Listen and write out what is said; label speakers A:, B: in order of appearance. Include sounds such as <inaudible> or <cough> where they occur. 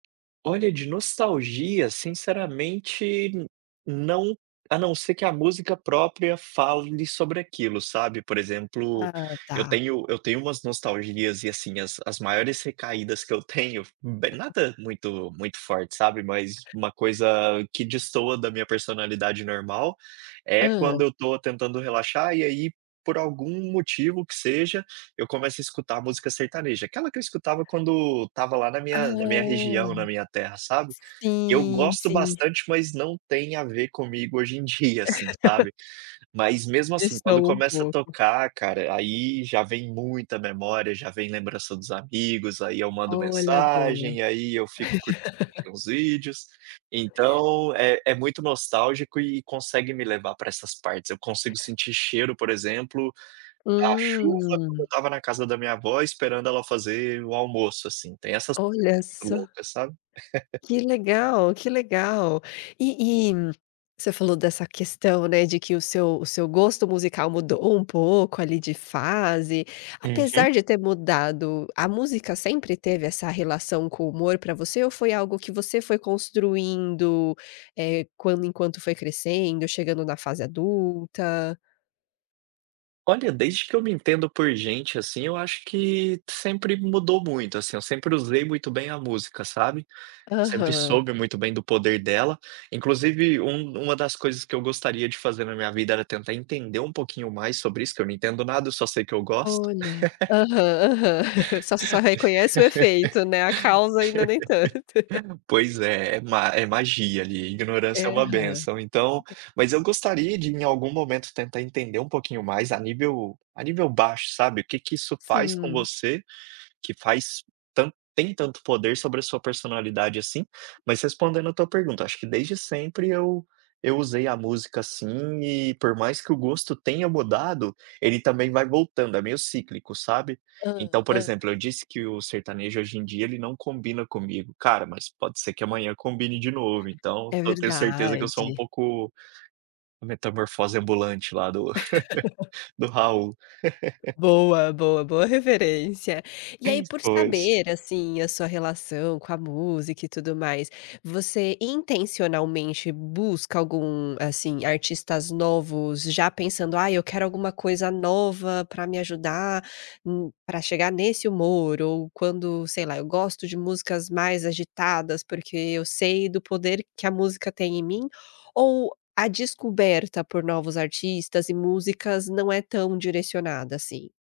A: Olha de nostalgia, sinceramente, não, a não ser que a música própria fale sobre aquilo, sabe. Por exemplo,
B: Ah
A: eu
B: tá.
A: tenho eu tenho umas nostalgias e, assim, as as maiores recaídas que eu tenho,
B: <laughs>
A: nada muito muito forte, sabe? Mas uma coisa que destoa da minha personalidade normal, é
B: Hã.
A: quando eu estou tentando relaxar e aí, por algum motivo que seja, eu começo a escutar música sertaneja, aquela que eu escutava quando estava lá na
B: Ah,
A: minha na minha região, na minha terra, sabe. Eu
B: sim,
A: gosto
B: sim.
A: bastante, mas não tem a ver comigo hoje em dia, assim,
B: <laughs>
A: sabe. Mas mesmo assim, quando
B: Destoa um
A: começa a
B: pouco.
A: tocar, cara, aí já vem muita memória, já vem lembrança dos amigos, aí eu mando
B: Olha agora.
A: mensagem, aí eu fico cur
B: <laughs>
A: uns vídeos. Então, é é muito nostálgico e consegue me levar pra essas partes, eu consigo sentir cheiro, por exemplo, da chuva quando eu
B: Hum.
A: estava na casa da minha avó esperando ela fazer o almoço, assim, tem essas
B: Olha
A: <unintelligible> muito
B: só.
A: louca, sabe? <laughs>
B: Que legal, que legal. E e, você falou dessa questão, né, de que o seu o seu gosto musical mudou um pouco ali de fase,
A: Uhum.
B: apesar de ter mudado, a música sempre teve essa relação com o humor pra você ou foi algo que você foi construindo, eh, quando enquanto foi crescendo, chegando na fase adulta?
A: Olha, desde que eu me entendo por gente, assim, eu acho que sempre mudou muito, assim, eu sempre usei muito bem a música, sabe. Sempre
B: Aham.
A: soube muito bem do poder dela. Inclusive, um uma das coisas que eu gostaria de fazer na minha vida era tentar entender um pouquinho mais sobre isso, que eu não entendo nada, só sei que eu gosto.
B: Olha. Aham, aham. <chuckles> Só só reconhece o efeito, né, a causa ainda nem tanto. <laughs>
A: <laughs> Pois é, é ma é magia ali, ignorância é
B: Aham.
A: uma bênção, então,
B: <unintelligible>
A: mas eu gostaria de em algum momento tentar entender um pouquinho mais a nível, a nível baixo, sabe. O que que isso faz com
B: Sim.
A: você, que faz tanto tem tanto poder sobre a sua personalidade, assim. Mas respondendo a tua pergunta, acho que desde sempre eu eu usei a música assim e por mais que o gosto tenha mudado, ele também vai voltando, é meio cíclico, sabe.
B: Hã,
A: Então por
B: hã.
A: exemplo, eu disse que o sertanejo hoje em dia ele não combina comigo. Cara, mas pode ser que amanhã combine de novo então,
B: É
A: eu tenho certeza que eu sou um
B: verdade.
A: pouco, metamorfose ambulante lá do
B: <laughs>
A: <laughs> do Raul. <laughs>
B: Boa, boa, boa, referência. E aí, por
A: Pois.
B: saber, assim, a sua relação com a música e tudo mais, você intencionalmente busca algum, assim, artistas novos já pensando: "Ai, eu quero alguma coisa nova pra me ajudar, hum, pra chegar nesse humor", ou quando, sei lá, "eu gosto de músicas mais agitadas porque eu sei do poder que a música tem em mim", ou a descoberta por novos artistas e músicas não é tão direcionada, assim?